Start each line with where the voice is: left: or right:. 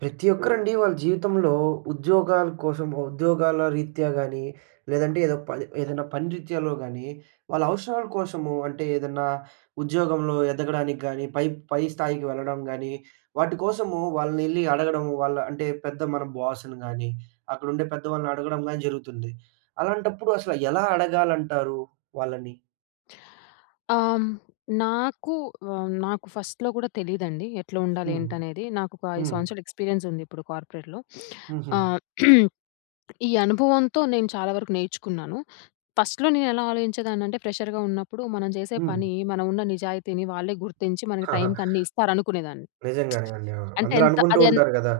right: ప్రతి ఒక్కరండి వాళ్ళ జీవితంలో ఉద్యోగాల కోసం, ఉద్యోగాల రీత్యా గాని లేదంటే ఏదో పలి ఏదైనా పని రీత్యాలో గానీ వాళ్ళ అవసరాల కోసము, అంటే ఏదన్నా ఉద్యోగంలో ఎదగడానికి గానీ పై పై స్థాయికి వెళ్ళడం గానీ వాటి కోసము వాళ్ళనెళ్లి అడగడం. వాళ్ళ అంటే పెద్ద మన బాస్‌ని గానీ అక్కడ ఉండే పెద్ద వాళ్ళని అడగడం గానీ జరుగుతుంది. అలాంటప్పుడు అసలు ఎలా అడగాలంటారు వాళ్ళని?
left: ఆ! హ్మ్. నాకు హ్మ్. నాకు ఫస్ట్‌‌‌‌‌‌‌‌‌‌లో కూడా తెలీదండి. ఎట్ల ఉండాలి?
right: హ్మ్.
left: ఏంటి? అనేది. నాకు ఒక 5
right: హ్మ్.
left: సంవత్సరాలు ఎక్స్పీరియన్స్ ఉంది ఇప్పుడు కార్పొరేట్‌లో.
right: హుహు.
left: ఆహ్, ఈ అనుభవంతో నేను చాలా వరకు నేర్చుకున్నాను. ఫస్ట్‌‌‌‌‌‌‌‌‌‌లో నేను ఎలా ఆలోచించేదాన్ని అంటే ఫ్రెషర్‌గా ఉన్నప్పుడు. మనం చేసే
right: హ్మ్.
left: పని మనం ఉన్న నిజాయితీని వాళ్ళే గుర్తించి మనకు టైంకి అన్ని ఇస్తారు అనుకునేదాన్ని.
right: నిజంగానే అండి. అవును.
left: అంటే
right: అందరూ
left: ఎంత
right: అనుకుంటూ
left: అది ఎం
right: ఉంటారు కదా!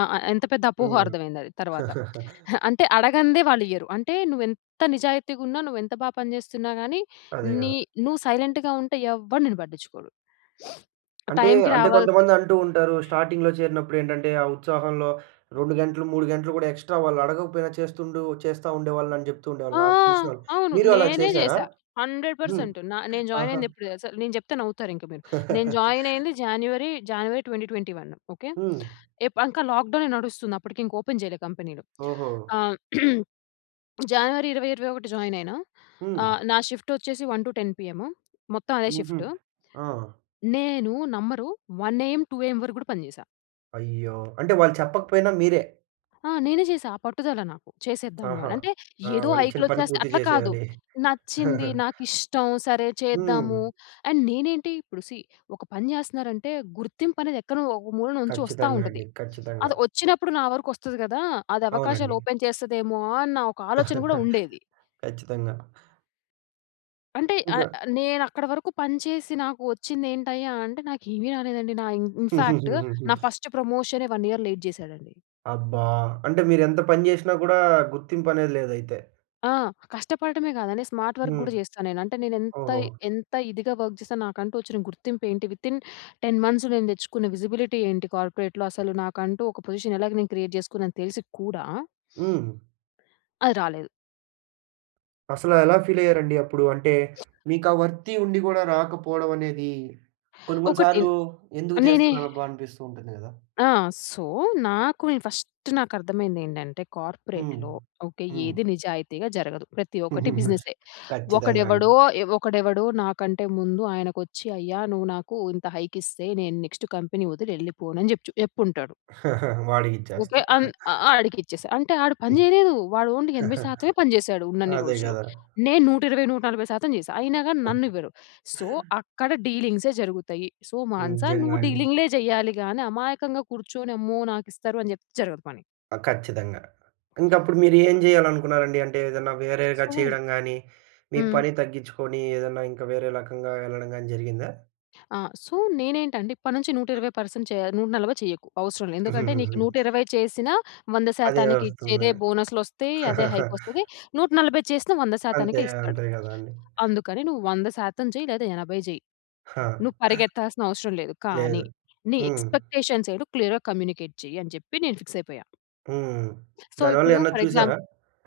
left: ఆ! అ ఎంత పెద్ద అపోహో
right: హ్మ్.
left: అర్థం అయింది అది తర్వాత. అంటే అడగనిదే వాళ్ళు ఇయ్యరు. అంటే నువ్వు ఎంత నిజాయితీగా ఉన్న నువ్వు ఎంత బాగా పని చేస్తున్నా గాని
right: అదే
left: నీ
right: గదా!
left: నువ్వు సైలెంట్‌గా ఉంటే ఎవ్వరు నిన్ను పట్టించుకోరు.
right: అంటే
left: టైం‌కి
right: అంటే
left: రావాల్సి
right: కొంతమంది అంటూ ఉంటారు. స్టార్టింగ్‌‌లో చేరినప్పుడు ఏంటంటే ఆ ఉత్సాహంలో 2 గంటలు, 3 గంటలు గూడా ఎక్స్ట్రా వాళ్ళు అడగకపోయినా చేస్తుండు చేస్తా ఉండేవాళ్ళు అని చెప్తూ
left: ఆ!
right: ఉండేవాళ్ళు నాకు తెలిసినోళ్ళు.
left: అవును.
right: మీరు అలా
left: నేనే
right: చేశారా?
left: జేశా. హండ్రెడ్
right: హ్మ్.
left: పర్సెంట్ న నేను జాయిన్
right: ఆహా!
left: అయింది ఎప్పుడు దెలుసా? నేను చెప్తే నవ్వుతారు ఇంక మీరు. నేను జాయిన్ అయింది జనవరి, జనవరి 2021 ఓకే.
right: హ్మ్.
left: ఎప్ ఇంకా లాక్ డౌనే నడుస్తుంది అప్పటికి. ఓపెన్ చేయలే కంపెనీలు.
right: ఓహో!
left: ఆహ్, జనవరి 2021 జాయిన్ అయినా.
right: హ్మ్.
left: ఆహ్, నా షిఫ్ట్ వచ్చేసి 1-10 పీఎం. మొత్తం అదే
right: హుహు.
left: షిఫ్ట్.
right: ఆ!
left: నేను నమ్మరు. 1 ఏయం, 2 ఏయం వరకు గూడా పని చేశా.
right: అయ్యో! అంటే వాళ్ళు చెప్పకపోయినా మీరే
left: ఆ! నేనే చేశా. ఆ పట్టుదల నాకు చేసేద్దాము
right: ఆహా!
left: అని. అంటే,
right: ఆ!
left: ఏదో
right: వాళ్ళు ఇచ్చిన పని
left: హైక్‌లోచ్చేస్తే
right: పూర్తి
left: అట్లా కాదు.
right: చేసేయాలి.
left: నచ్చింది, నాకిష్టం, సరే చేద్దాము.
right: హ్మ్.
left: అండ్ నేనేంటి ఇప్పుడు, సీ ఒక పని చేస్తున్నారంటే, గుర్తింపు అనేది, ఎక్కనో ఒక మూల నుంచి వస్తా
right: ఖచ్చితంగా!
left: ఉంటది.
right: అండి. ఖచ్చితంగా!
left: అది వచ్చినప్పుడు, నా వరకు వస్తది కదా! అది అవకాశాలు
right: అవునండి.
left: ఓపెన్ చేస్తదమో, అన్న ఒక ఆలోచన కూడా ఉండేది.
right: ఖచ్చితంగా!
left: అంటే ఆహ్,
right: ఇంకా.
left: ఆహ్, నేను అక్కడ వరకు పని చేసి, నాకు వచ్చింది ఏంటయ్యా అంటే, నాకు ఏమి రాలేదండి. నా ఇన్ ఇన్ఫాక్ట్, నా ఫస్ట్ ప్రమోషనే, 1 ఇయర్ లేట్ చేసాడండి.
right: అబ్బా! అంటే, మీరేంత పని చేసినా కూడా, గుర్తింపు అనేది లేదు, అయితే.
left: ఆ! కష్టపడడమే కాదండి, స్మార్ట్ వర్క్
right: హ్మ్.
left: గూడా చేస్తాను నేను. అంటే, నేను ఎంత,
right: ఓహో!
left: ఎంత ఇదిగా వర్క్ చేస్తాను. నాకంటూ వచ్చిన గుర్తింపు ఏంటి? వితిన్ 10 మంత్స్ నేను తెచ్చుకున్న విజిబిలిటీ ఏంటి? కార్పొరేట్‌లో. అసలు నాకంటూ ఒక పొజిషన్ ఎలాగ నేను క్రియేట్ చేసుకున్నానని, తెలిసి కూడా
right: హ్మ్.
left: అది రాలేదు.
right: అసలు ఎలా ఫీల్ అయ్యారండి? అప్పుడు అంటే, మీకా వర్తి ఉండి కూడా, రాకపోవడం అనేది. కొన్ని, కొన్ని
left: ఒకటిన్
right: సార్లు ఎందుకు
left: నేనే
right: చేస్తున్నారబ్బా! అనిపిస్తూ ఉంటుంది కదా?
left: ఆ! సో, నాకు నేను ఫస్ట్ నాకు అర్థమైంది ఏంటంటే,
right: హ్మ్,
left: కార్పొరేట్‌లో ఓకె.
right: హ్మ్.
left: ఏది నిజాయితీగా జరగదు. ప్రతి ఒక్కటి బిజినెసే.
right: ఖచ్చితంగా అండి.
left: ఒకడెవడో, ఎవ ఒకడెవడో, నాకంటే ముందు ఆయనకోచ్చి, "అయ్యా నువ్వు నాకు ఇంత హైక్ ఇస్తే, నేను నెక్స్ట్, కంపెనీ వదిలి వెళ్ళిపోనని, చెప్‌‌చు చెప్పుంటాడు.
right: వాడికి
left: ఓకె.
right: ఇచ్చేస్తారు.
left: అన్ ఆహ్, ఆడికి ఇచ్చేసా. అంటే, ఆడు పని
right: హ్మ్.
left: చేయలేదు. వాడు ఓన్లీ ఎనభై శాతమే పని చేశాడు, ఉన్నన్ని
right: అదే
left: రోజులు.
right: కదా.
left: నేను 120% 140% చేశా, అయినా గాని నన్ను ఇవ్వరు. సో, అక్కడ డీలింగ్సే జరుగుతయి. సో, మాన‌స,
right: నిజంగా
left: నువ్వు
right: అండి.
left: డీలింగ్‌లే చెయ్యాలి గాని, అమాయకంగా కూర్చొని, అమ్మో! నాకు ఇస్తారు అని చెప్ జరగదు పని.
right: ఆ! ఖచ్చితంగా! ఇంక అప్పుడు, మీరు ఏం చేయాలనుకున్నారండి? అంటే, ఏదన్నా వేరేగా
left: సొ
right: చేయడం గాని, మీ
left: హ్మ్.
right: పని తగ్గించుకొని ఏదన్నా ఇంకా వేరే రకంగా ఎళ్ళడం కాని జరిగిందా?
left: ఆ! సో, నేనేంటంటే, ఇప్పటి నుంచి 120% పర్సెంట్ చేయ 140 చేయకు, అవసరం లే. ఎందుకంటే, నీకు నూట ఇరవై చేసిన, 100%
right: అదే
left: శాతానికి
right: వస్తుందంది.
left: ఇచ్చేదే బోనస్‌లోస్తయి, అదే హైక్ వస్తది. 140 చేసినా 100%
right: అంతే,
left: శాతానికే ఇస్తాడు.
right: అంతే కదండీ.
left: అందుకని, నువ్వు 100% శాతం చెయి, లేదా 80 చేయి.
right: ఆ!
left: నువ్వు పరిగెత్తాల్సిన అవసరం లేదు. కానీ,
right: లేదు.
left: నీ
right: హ్మ్.
left: ఎక్స్పెక్టేషన్స్ ఏటో క్లియర్‌గా కమ్యూనికేట్ చెయ్యి, అని చెప్పి నేను ఫిక్స్ అయిపోయా.
right: హ్మ్.
left: సో,
right: దాని వల్ల
left: ఇప్పుడు
right: ఏమన్నా
left: ఫర్ ఎగ్జాం
right: చూసారా?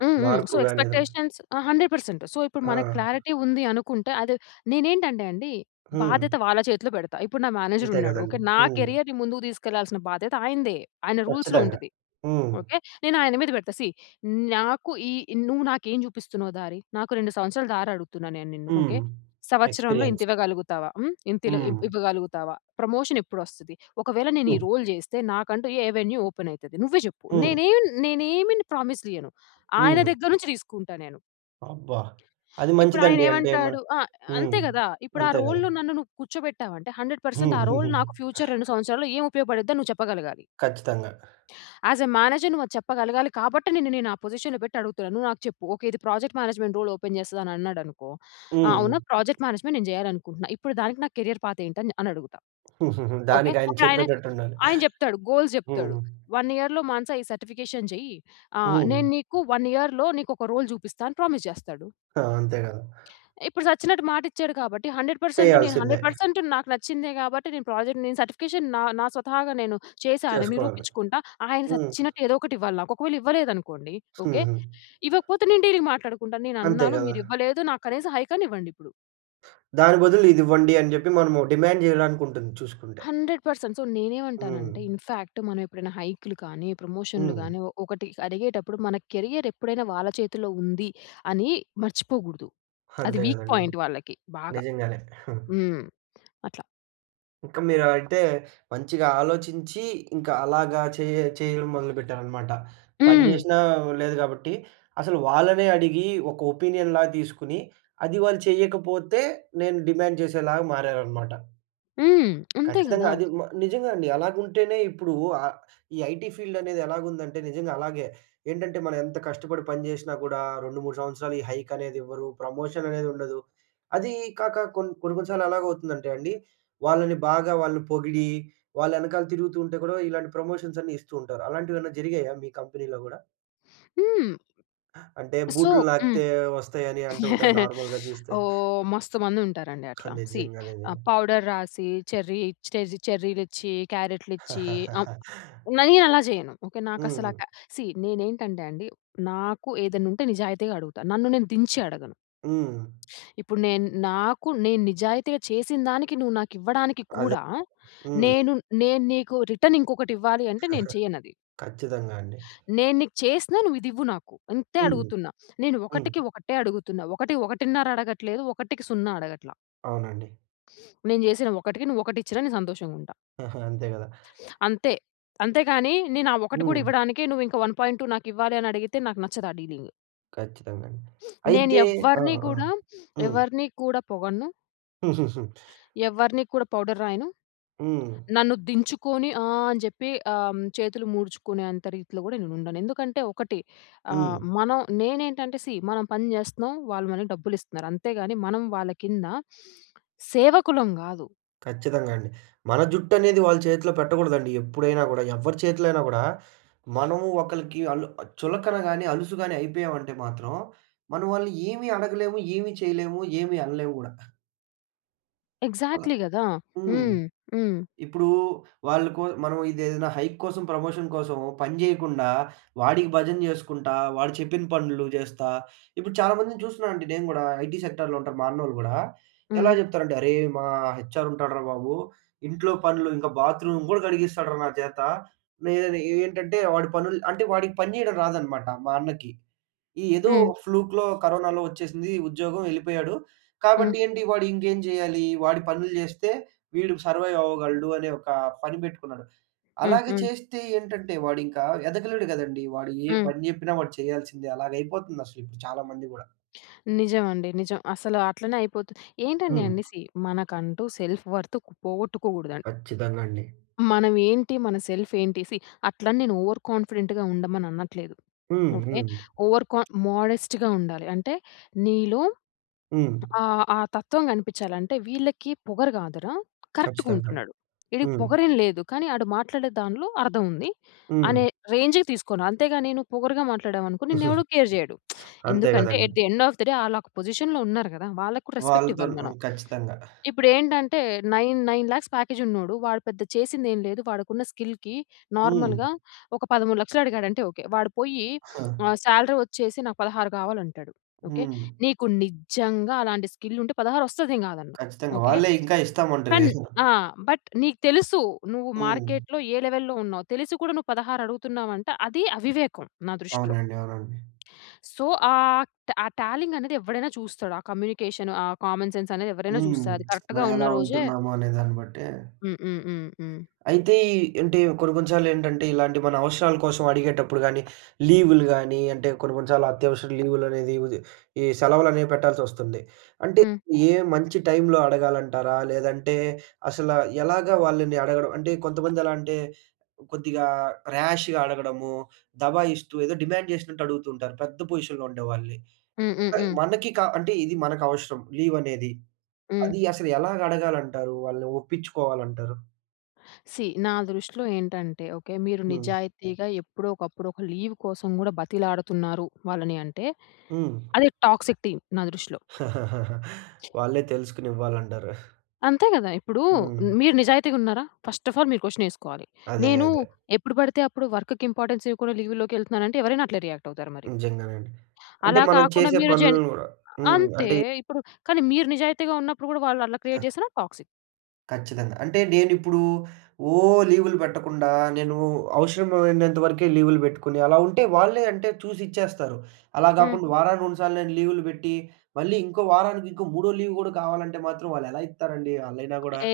left: హ్మ్, హ్మ్.
right: మార్పు
left: సో,
right: గాని ఏదన్న.
left: ఎక్స్పెక్టేషన్స్ ఆ! 100% సో, ఇప్పుడు మనకు
right: ఆ!
left: క్లారిటీ ఉంది అనుకుంటే, అది నేనేంటంటే అండి,
right: హ్మ్.
left: బాధ్యత వాళ్ళ చేతిలో పెడతా. ఇప్పుడు నా
right: ఇంతే
left: మేనేజరున్నాడు. ఓకె,
right: కదండీ.
left: నా
right: హ్మ్.
left: కేరియర్‌ని ముందుకు తీసుకెళ్ళాల్సిన బాధ్యత ఆయనదే. ఆయన రూల్స్‌లో
right: ఖచ్చితంగా!
left: ఉంటది.
right: హ్మ్.
left: ఓకె. నేను ఆయన మీద పెడతా సీ నాకు ఈ నువ్వు నాకు ఏమి చూపిస్తున్నావు దారి? నాకు, 2 సంవత్సరాల దారి అడుగుతున్నాను. నేను నిన్ను
right: హ్మ్.
left: ఓకె. సంవత్సరంలో ఇంత
right: ఎక్స్పీరియన్స్.
left: ఇవ్వగలుగుతావా? హ్మ్, ఇంతిలో ఇవ్
right: హ్మ్.
left: ఇవ్వగలుగుతావా? ప్రమోషన్ ఎప్పుడొస్తది? ఒకవేళ, నేను ఈ రోల్ జేస్తే, నాకంటూ ఏ వెన్యూ ఓపెనైతది? నువ్వే చెప్పు.
right: హ్మ్.
left: నేనేం నేనేమిని ప్రామిస్‌లు ఇయ్యను, ఆయన
right: హ్మ్.
left: దగ్గర నుంచి తీసుకుంటా నేను.
right: అబ్బా! అది
left: ఇప్పుడాయన
right: మంచిదండి అంటే, మ
left: ఏమంటాడు ఆహ్,
right: హ్మ్.
left: అంతే కదా! ఇప్పుడు ఆ
right: అంతే కదా!
left: రోల్‌లో నన్ను నువ్వు కూర్చోబెట్టావంటే, 100% పర్సెంట్ ఆ రోల్ నాకు ఫ్యూచర్ 2 సంవత్సరాల్లో ఏం ఉపయోగపడిద్దో నువ్వు చెప్పగలగాలి.
right: ఖచ్చితంగా!
left: ఆస్ ఎ మేనేజర్ నువ్వు అది చెప్పగలగాలి. కాబట్టి, నిన్ను నేను ఆ పొజిషన్‌లో పెట్టి అడుగుతున్నా. నువ్వు నాకు చెప్పు. ఓకె. ఇది ప్రాజెక్ట్ మేనేజ్మెంట్ రోల్ ఓపెన్ చేస్తాదన్నాడనుకో, ఆ!
right: హ్మ్.
left: అవునా ప్రాజెక్ట్ మేనేజ్మెంట్ నేను చేయాలనుకుంటున్నా. ఇప్పుడు దానికి నా కేరియర్ పాత్ ఏంటని, అని అడుగుతా. ఓకె.
right: దానికి ఆయన
left: ఆయన
right: చెప్పేటట్టుండాలి.
left: ఆయన చెప్తాడు. గోల్స్ చెప్తాడు.
right: హ్మ్.
left: 1 ఇయర్‌లో మానస ఈ సర్టిఫికేషన్ చెయ్యి ఆహ్,
right: హ్మ్.
left: నేను నీకు 1 ఇయర్‌లో నీకు ఒక రోల్ చూపిస్తా అని ప్రామిస్ చేస్తాడు.
right: ఆ! అంతే కదా!
left: ఇప్పుడు సచ్చినట్టు మాట ఇచ్చాడు. కాబట్టి 100% పర్సెంటు నేను
right: చేయాల్సిందే.
left: 100% పర్సెంట్ నాకు నచ్చిందే, కాబట్టి నేను ప్రాజెక్ట్ నేను సర్టిఫికేషన్ నా నా స్వతహాగా నేను చేశా అని
right: చేసుకోవాలి.
left: నిరూపించుకుంటా. ఆయన
right: హ్మ్.
left: సచ్చినట్టు ఏదోకటి ఇవ్వాలి నాకు. ఒకవేళ ఇవ్వలేదు అనుకోండి, ఓకే. ఇవ్వకపోతే నేను డీలింగ్ మాట్లాడుకుంటాను. నేను
right: అంతే
left: అన్నాను.
right: కదా!
left: మీరు ఇవ్వలేదు. నాకు కనీసం హైక్ అన్న ఇవ్వండి ఇప్పుడు.
right: దాని బదులు ఇది ఇవ్వండి, అని చెప్పి, మనము డిమాండ్ చేయడానికి ఉంటుంది చూసుకుంటే.
left: 100% సో,
right: హ్మ్.
left: నేనేమంటానంటే, ఇన్‌ఫాక్ట్ మనం ఎప్పుడైనా హైక్‌లు కానీ, ప్రమోషన్‌లు
right: హ్మ్.
left: గాని, ఒ ఒకటి అడిగేటప్పుడు, మన కెరియర్ ఎప్పుడైనా వాళ్ళ చేతిలో ఉంది, అని మర్చిపోకూడదు. అది
right: అంతే
left: వీక్
right: కదండీ!
left: పాయింట్ వాళ్ళకి. బాగా.
right: నిజంగానే.
left: హ్మ్. అట్లా.
right: ఇంకా మీరు అలాయితే, మంచిగా ఆలోచించి, ఇంకా అలాగా చే చేయడం మొదలుపెట్టారన్నమాట. పని
left: హ్మ్.
right: చేసినా లేదు కాబట్టి, అసలు వాళ్ళనే అడిగి, ఒక ఒపీనియన్‌లాగా తీసుకొని, అది వాళ్ళు చేయకపోతే, నేను డిమాండ్ చేసేలాగా మారారన్నమాట.
left: హ్మ్. అంతే
right: ఖచ్చితంగా
left: కదా!
right: అది. మ నిజంగా అండి. అలాగుంటేనే, ఇప్పుడు ఆహ్, ఈ ఐటీ ఫీల్డ్ అనేది ఎలాగుందంటే, నిజంగా అలాగే ఏంటంటే, మనం ఎంత కష్టపడి పని చేసినా కూడా, 2, 3 సంవత్సరాలు ఈ హైక్ అనేది ఇవ్వరు, ప్రమోషన్ అనేది ఉండదు. అది కాక కొన్ కొన్ని, కొన్ని సార్లు ఎలాగౌవుతుందంటే అండి, వాళ్ళని బాగా వాళ్ళని పొగిడి, వాళ్ళ ఎనకాల తిరుగుతూ ఉంటే కూడా, ఇలాంటి ప్రమోషన్స్ అన్నీ ఇస్తూ ఉంటారు. అలాంటివి ఏమన్నా జరిగాయా మీ కంపెనీలో కూడా?
left: హ్మ్.
right: అంటే
left: సొ
right: బూట్లు
left: హ్మ్,
right: నాకితే, వస్తాయని అంటూ ఉంటారు. నార్మల్‌గా చూస్తే.
left: ఓహ్! మస్తు మంది ఉంటారండి
right: ఆ!
left: అట్లా. సీ, ఆహ్,
right: నిజంగానేనండి.
left: పౌడర్ రాసి, చెర్రీ ఇ చెర్రీ చెర్రీలిచ్చి, క్యారెట్‌లిచ్చి ఆహ్, మరీ అలా చేయను. ఓకే, నాకసలు
right: హ్మ్.
left: అకె సీ, నేనేంటంటే అండి, నాకు ఏదన్నా ఉంటే, నిజాయితీగా అడుగుతాను. నన్ను నేను దించి అడగను.
right: హ్మ్.
left: ఇప్పుడు, నేన్ నాకు, నేను నిజాయితీగా చేసినదానికి, నువ్వు నాకు ఇవ్వడానికి
right: అదే.
left: కూడా,
right: హ్మ్.
left: నేను, నేను నీకు రిటర్న్ ఇంకొకటి ఇవ్వాలి అంటే, నేను చేయను అది.
right: ఖచ్చితంగా అండి.
left: నేను నీకు చేసినా, నువ్వు ఇది ఇవ్వు నాకు. అంతే
right: హ్మ్,
left: అడుగుతున్నా. నేను,
right: హ్మ్.
left: ఒకటికి ఒకటే అడుగుతున్నా. 1, 1 ½ అడగట్లేదు, ఒకటికి సున్నా అడగట్ల.
right: అవునండి.
left: నేను చేసిన ఒకటికి నువ్వు ఒకటి ఇచ్చినా, నేను సంతోషంగుంటా.
right: ఆహా! అంతే కదా!
left: అంతే. అంతే గాని, నేను ఆ ఒక్కటి కూడా
right: హ్మ్.
left: ఇవ్వడానికే, నువ్వు ఇంక 1.2 నాకు ఇవ్వాలి అని అడిగితే, నాకు నచ్చదు ఆ డీలింగ్.
right: ఖచ్చితంగా అండి.
left: నేను
right: అయితే ఆ!
left: ఎవ్వరిని
right: ఆ!
left: గూడా,
right: హ్మ్.
left: ఎవరిని కూడా పొగడను. ఎవ్వరిని కూడా పౌడర్ రాయను.
right: హ్మ్.
left: నన్ను దించుకొని ఆహ్, అని జెప్పి అమ్ చేతులు ముడుచుకునే అంత రీతిలో గూడా నేను ఉండను. ఎందుకంటే ఒకటి, ఆహ్,
right: హ్మ్.
left: మనం నేనేంటంటే సీ, మనం పని జేస్తున్నాం. వాళ్ళు మనకు డబ్బులు ఇస్తున్నారు. అంతే గాని మనం వాళ్ళ కింద, సేవకులం గాదు.
right: ఖచ్చితంగా అండి. మన జుట్టు అనేది వాళ్ళ చేతిలో పెట్టకూడదండి, ఎప్పుడైనా గూడా. ఎవ్వరి చేతిలో అయినా గూడా. మనము ఒకలికి అలు ఆహ్, చులకన గాని, అలుసు గాని అయిపోయామంటే మాత్రం, మనం వాళ్ళని ఏమి అడగలేము, ఏమి చేయలేము, ఏమి అనలేము గూడా. అలా
left: ఎక్సాక్ట్‌లీ గదా!
right: హ్మ్.
left: హ్మ్, హ్మ్.
right: ఇప్పుడు వాళ్ళకో మనం ఇదేదైనా హైక్ కోసం ప్రమోషన్ కోసమో పనిజేయకుండా, వాడికి భజన జేసుకుంటా, వాడు చెప్పిన పనులు జేస్తా, ఇప్పుడు చాలామందిని చూస్తున్నానండి నేను గూడా, ఐటీ సెక్టార్‌లో ఉంటారు, మా అన్నోళ్ళు గూడా. ఎలా
left: హ్మ్.
right: చెప్తారంటే, అరేయ్! మా హెచ్ఆర్ ఉంటాడురా బాబు, ఇంట్లో పనులు, ఇంక బాత్రూమ్ గూడా కడిగిస్తాడురా, నా చేత. నేనని ఏ ఏంటంటే, వాడి పనులు అంటే, వాడికి పని జేయడం రాదనమాట, మా అన్నకి. ఏదో
left: హ్మ్.
right: ఫ్లూక్‌లో కరోనాలో వచ్చేసింది, ఉద్యోగం ఎళ్ళిపోయాడు.
left: హ్మ్.
right: కాబట్టి ఏంటి, వాడు ఇంకేం జేయాలి? వాడి పనులు జేస్తే, వీడు సర్వైవ్ అవ్వగలడు అనే ఒక పని పెట్టుకున్నాడు. అలాగే
left: హుహు.
right: చేస్తే ఏంటంటే, వాడు ఇంకా ఎదగలేడు కదండీ! వాడు ఏ
left: హ్మ్.
right: పని జెప్పినా వాడు చేయాల్సిందే. అలాగా అయిపోతుంది అసలు‌కి, ఇప్పుడు చాలా మంది‌కి గూడా.
left: నిజమండి, నిజం. అసల అట్లనే అయిపోతుది. ఏంటండి
right: హ్మ్.
left: అంటే, సీ, మనకంటూ సెల్ఫ్ వర్త్‌కు పోగొట్టుకోగూడదండి.
right: ఖచ్చితంగా అండి.
left: మనం ఏంటి, మన సెల్ఫ్ ఏంటి సీ, అట్లని నేను ఓవర్ కాన్ఫిడెంట్‌గా ఉండమని అనట్లేదు,
right: హ్మ్,
left: ఓకే.
right: హ్మ్.
left: ఓవర్ కాన్ మోడెస్ట్‌గా ఉండాలి. అంటే, నీలో
right: హ్మ్.
left: ఆ, ఆ తత్వం గనిపిచ్చాలి. అంటే, "వీళ్ళకి పొగరు గాదురా!
right: ఖచ్చితంగా అండి.
left: కరెక్ట్‌‌గుంటున్నాడు. వీడికి
right: హ్మ్.
left: పొగరేం లేదు. కానీ, ఆడు మాట్లాడే దాన్లో అర్థం ఉంది." అనే
right: హ్మ్.
left: రేంజ్‌కి తీసుకొనా. అంతేగాని నువు పొగరుగా మాట్లాడవనుకో, నిన్ను ఎవడు కేర్ జేయడు.
right: అంతే
left: ఎందుకంటే,
right: గదండీ!
left: At the end of the day ఆళ్ళక పొజిషన్‌లో ఉన్నారు గదా! వాళ్ళకి కూడా రెస్పెక్ట్ ఇవ్వాలి
right: వాళ్ళతోని ఆ!
left: మనం.
right: ఖచ్చితంగా.
left: ఇప్పుడు ఏంటంటే, నైన్ నైన్ లాక్స్ ప్యాకేజ్ ఉన్నోడు. వాడు పెద్ద చేసింది ఏమి లేదు. వాడికున్న స్కిల్‌కి
right: హ్మ్.
left: నార్మల్‌గా ఒక 13,00,000 అడిగాడంటే ఓకె. వాడు పోయి ఆహ్, సాలరీ వచ్చేసి నాకు 16 కావాలంటాడు, ఓకె.
right: హ్మ్.
left: నీకు నిజంగా అలాంటి స్కిల్ ఉంటే పదహారోస్తది నేను గాదన్న,
right: ఖచ్చితంగా.
left: ఓకె.
right: వాళ్ళే ఇంకా ఇస్తామంటరు,
left: కాన్
right: ఇంగ.
left: ఆ! బట్ నీకు తెలుసు నువ్వు
right: హ్మ్.
left: మార్కెట్‌‌లో ఏ లెవెల్‌లో ఉన్నావు. తెలిసి కూడా నువ్వు 16 అడుగుతున్నావు అంటే, అది అవివేకం నా దృష్టిలో.
right: అవునండి, అవునండి.
left: సో, ఆహ్, ఆ టాలింగ్ అనేది ఎవడైనా చూస్తాడు. ఆ కమ్యూనికేషన్ ఆ కామన్ సెన్స్ అనేది ఎవరైనా
right: హ్మ్.
left: చూస్తారు. అది కరెక్ట్‌గా
right: మనం
left: ఉన్న
right: ఎలా
left: రోజే
right: ఉంటున్నామో అనేదాన్ని బట్టే
left: హ్మ్, హ్మ్, హ్మ్. హ్మ్.
right: అయితే, ఈ అంటే, కొన్ని, కొన్ని సార్లు ఏంటంటే, ఇలాంటి మన అవసరాల కోసం అడిగేటప్పుడు గాని, లీవులు గాని, అంటే కొన్ని, కొన్ని సార్లు అత్యవసర లీవులు అనేది వుది ఈ సెలవులనేవి పెట్టాల్సి వస్తుంది. అంటే,
left: హ్మ్.
right: ఏ మంచి టైమ్‌లో అడగాలంటారా? లేదంటే, అసల ఎలాగా వాళ్ళని అడగడం అంటే, కొంతమంది ఎలా అంటే, కొద్దిగా ర్యాష్‌గా అడగడము దబాయిస్తూ, ఏదో డిమాండ్ జేసినట్టు అడుగుతూ ఉంటారు. పెద్ద పొజిషన్‌లో ఉండేవాళ్ళని.
left: హ్మ్, హ్మ్, హ్మ్.
right: మనకి కా అంటే, ఇది మనకవసరం, లీవ్ అనేది.
left: హ్మ్.
right: అది అసలు ఎలాగ అడగాలంటారు? వాళ్ళు ఒప్పించుకోవాలంటారు?
left: సీ, నా దృష్టిలో ఏంటంటే, ఓకే, మీరు
right: హ్మ్.
left: నిజాయితీగా ఎప్పుడో ఒకప్పుడు ఒక లీవ్ కోసం కూడా బతిలాడుతున్నారు, వాళ్ళని అంటే?
right: హ్మ్.
left: అది టాక్సిక్ టీం, నా దృష్టిలో.
right: వాళ్ళే తెలుసుకొని ఇవ్వాలంటారు.
left: అంతే కదా! ఇప్పుడు
right: హ్మ్.
left: మీరు నిజాయితీగా ఉన్నారా? ఫస్ట్ అఫ్ ఆల్ మీరు క్వెషన్ వేసుకోవాలి.
right: అదే,
left: నేను,
right: అదే.
left: ఎప్పుడు పడితే అప్పుడు వర్క్‌కి ఇంపార్టెన్స్ ఇవ్వకుండా లీవ్ లోకెళ్తున్నాను అంటే, ఎవరైనా అట్లే రియాక్ట్ అవుతారు మరి.
right: నిజంగానండి. అంటే,
left: అలా
right: మనం
left: కాకుండా,
right: చేసే
left: మీరు జెన్
right: పనులను కూడా హ్మ్,
left: అంతే.
right: అంటే
left: ఇప్పుడు, కానీ మీరు నిజాయితీగా ఉన్నప్పుడు కూడా, వాళ్ళు అలా
right: ఆ!
left: క్రియేట్ చేసిన టాక్సిక్.
right: ఖచ్చితంగా. అంటే నేను ఇప్పుడు, ఓ లీవులు పెట్టకుండా, నేను అవసరమైనంత వరకే లీవులు పెట్టుకొని, అలా ఉంటే వాళ్ళే అంటే చూసి ఇచ్చేస్తారు. అలా
left: హ్మ్.
right: కాకుండా వారానికి, రెండు సార్లు నేను లీవులు పెట్టి, మళ్ళీ ఇంకో వారానికి ఇంకో మూడో లీవ్ కూడా, కావాలంటే మాత్రం వాళ్ళు ఎలా ఇత్తారండి, ఆళ్ళైన కూడా.
left: ఏ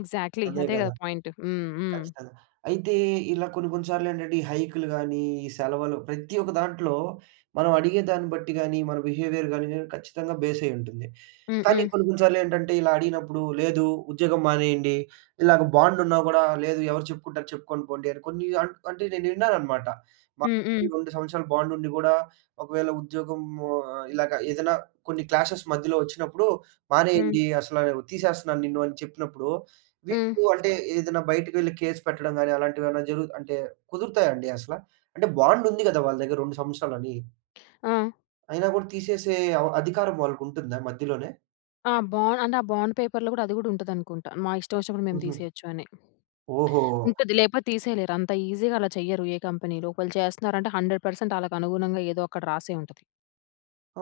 left: ఎక్సాక్ట్‌లీ
right: అదే
left: అదే
right: కదా!
left: కదా పాయింటు. హ్మ్, హ్మ్.
right: ఖచ్చితంగా. అయితే ఇలా కొన్ని, కొన్ని సార్లు ఏంటంటే, ఈ హైక్‌లు గాని, ఈ సెలవలు ప్రతి ఒక్క దాంట్లో, మనం అడిగేదాన్ని బట్టి గాని, మన బిహేవియర్ గాని ఖచ్చితంగా బేసయ్యి ఉంటుంది.
left: హ్మ్,
right: కానీ
left: హ్మ్.
right: కొన్ని, కొన్ని సార్లేంటంటే ఇలా అడిగినప్పుడు, లేదు ఉద్యోగం మానేయండి. ఇలాగ బాండ్ ఉన్నా కూడా, లేదు ఎవరికి చెప్పుకుంటారు చెప్పుకొని పోండి. అని, కొన్ని అంట్ అంటే నేను ఇన్నానన్నమాట.
left: హ్మ్,
right: ఒకటి
left: హ్మ్.
right: రెండు సంవత్సరాలు బాండ్ ఉండి కూడా, ఒకవేళ ఉద్యోగము ఇలాగ ఏదైనా కొన్ని క్లాషెస్ మధ్యలో వచ్చినప్పుడు,
left: హ్మ్.
right: "మానేయండి, అసలు తీసేస్తున్నాను నిన్ను," అని చెప్పినప్పుడు
left: హ్మ్.
right: వీళ్ళు అంటే ఏదైనా బయటికి వెళ్లి కేస్ పెట్టడం గాని అలాంటివి జరుగు అంటే కుదురుతాయండి అసల? అంటే బాండ్ ఉంది కదా! వాళ్ళ దగ్గర, 2 సంవత్సరాలు అని.
left: ఆ!
right: అయినా కూడా తీసేసే, అవ అధికారం వాళ్ళకి ఉంటుందా? మధ్యలోనే?
left: ఆ! బాండ్ అంటే, ఆ బాండ్ పేపర్‌లో గూడా అది గూడా ఉంటదనుకుంటా! మా ఇష్టమొచ్చినప్పుడు మేము
right: హుహు.
left: తీసేయొచ్చు అని.
right: ఓహో!
left: ఉంటది. లేపో తీసేయలేరు, అంత ఈజీగా అలా చెయ్యరు, ఏ కంపెనీలో. ఒకేళ చేస్త్నారంటే, 100% ఆళ్ళకనుగుణంగా ఏదో అక్కడ రాసే ఉంటది.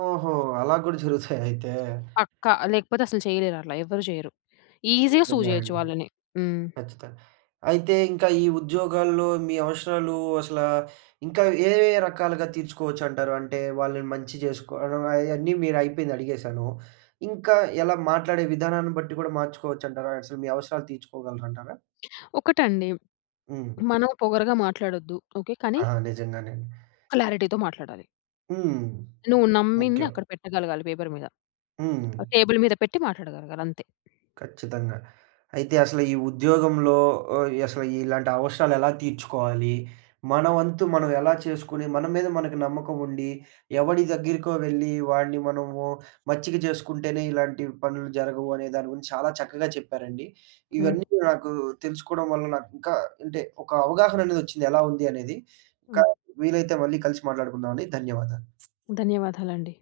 right: ఓహో! అలా కూడా జరుగుతాయా అయితే?
left: పక్కా. లేకపోతే అస్సలు చేయలేరట్లా, ఎవ్వరు చేయరు. ఈజీగా సూ
right: నిజంగా
left: చేయొచ్చు
right: అండి.
left: వాళ్ళని. హ్మ్.
right: ఖచ్చిత అయితే, ఇంకా ఈ ఉద్యోగాల్లో మీ అవసరాలు అసలా, ఇంకా ఏ, ఏ రకాలుగా తీర్చుకోవచ్చంటారు? అంటే, వాళ్ళని మంచి చేస్కో [unintelligible] అన్నీ మీరయిపోయింది అడిగేశాను. ఇంకా ఎలా? మాట్లాడే విధానాన్ని బట్టి కూడా మార్చుకోవచ్చంటారా? అసలు మీ అవసరాలు తీర్చుకోగలరంటారా?
left: ఒకటండి.
right: హ్మ్.
left: మనం పొగరుగా మాట్లాడొద్దు ఓకే. కానీ...
right: ఆహా! నిజంగానే అండి.
left: క్లారిటీతో మాట్లాడాలి.
right: హ్మ్.
left: నువ్వు నమ్మింది
right: ముఖ్యం.
left: అక్కడ పెట్టగలగాలి, పేపర్ మీద.
right: హ్మ్.
left: ఆహ్, టేబుల్ మీద పెట్టి మాట్లాడగలగాలి అంతే.
right: ఖచ్చితంగా. అయితే, అసలు ఈ ఉద్యోగంలో ఓహ్, అసలు ఇలాంటి అవసరాలు ఎలా తీర్చుకోవాలి? మన వంతు మనం ఎలా చేసుకొని, మన మీద మనకి నమ్మకం ఉండి, ఎవడి దగ్గరికో వెళ్లి, వాడిని మనము మచ్చిక చేస్కుంటేనే, ఇలాంటి పనులు జరగవు అనే దాని గురించి, చాలా చక్కగా చెప్పారండి.
left: హ్మ్.
right: ఇవన్నీ కూడా నాకు, తెలుసుకోడం వల్ల నాకింకా అంటే, ఒక అవగాహన అనేదొచ్చింది, ఎలా ఉంది అనేది. ఇంకా
left: హ్మ్.
right: వీలైతే మళ్ళీ కలిసి మాట్లాడుకుందామండి. ధన్యవాదాలు.
left: ధన్యవాదాలండి.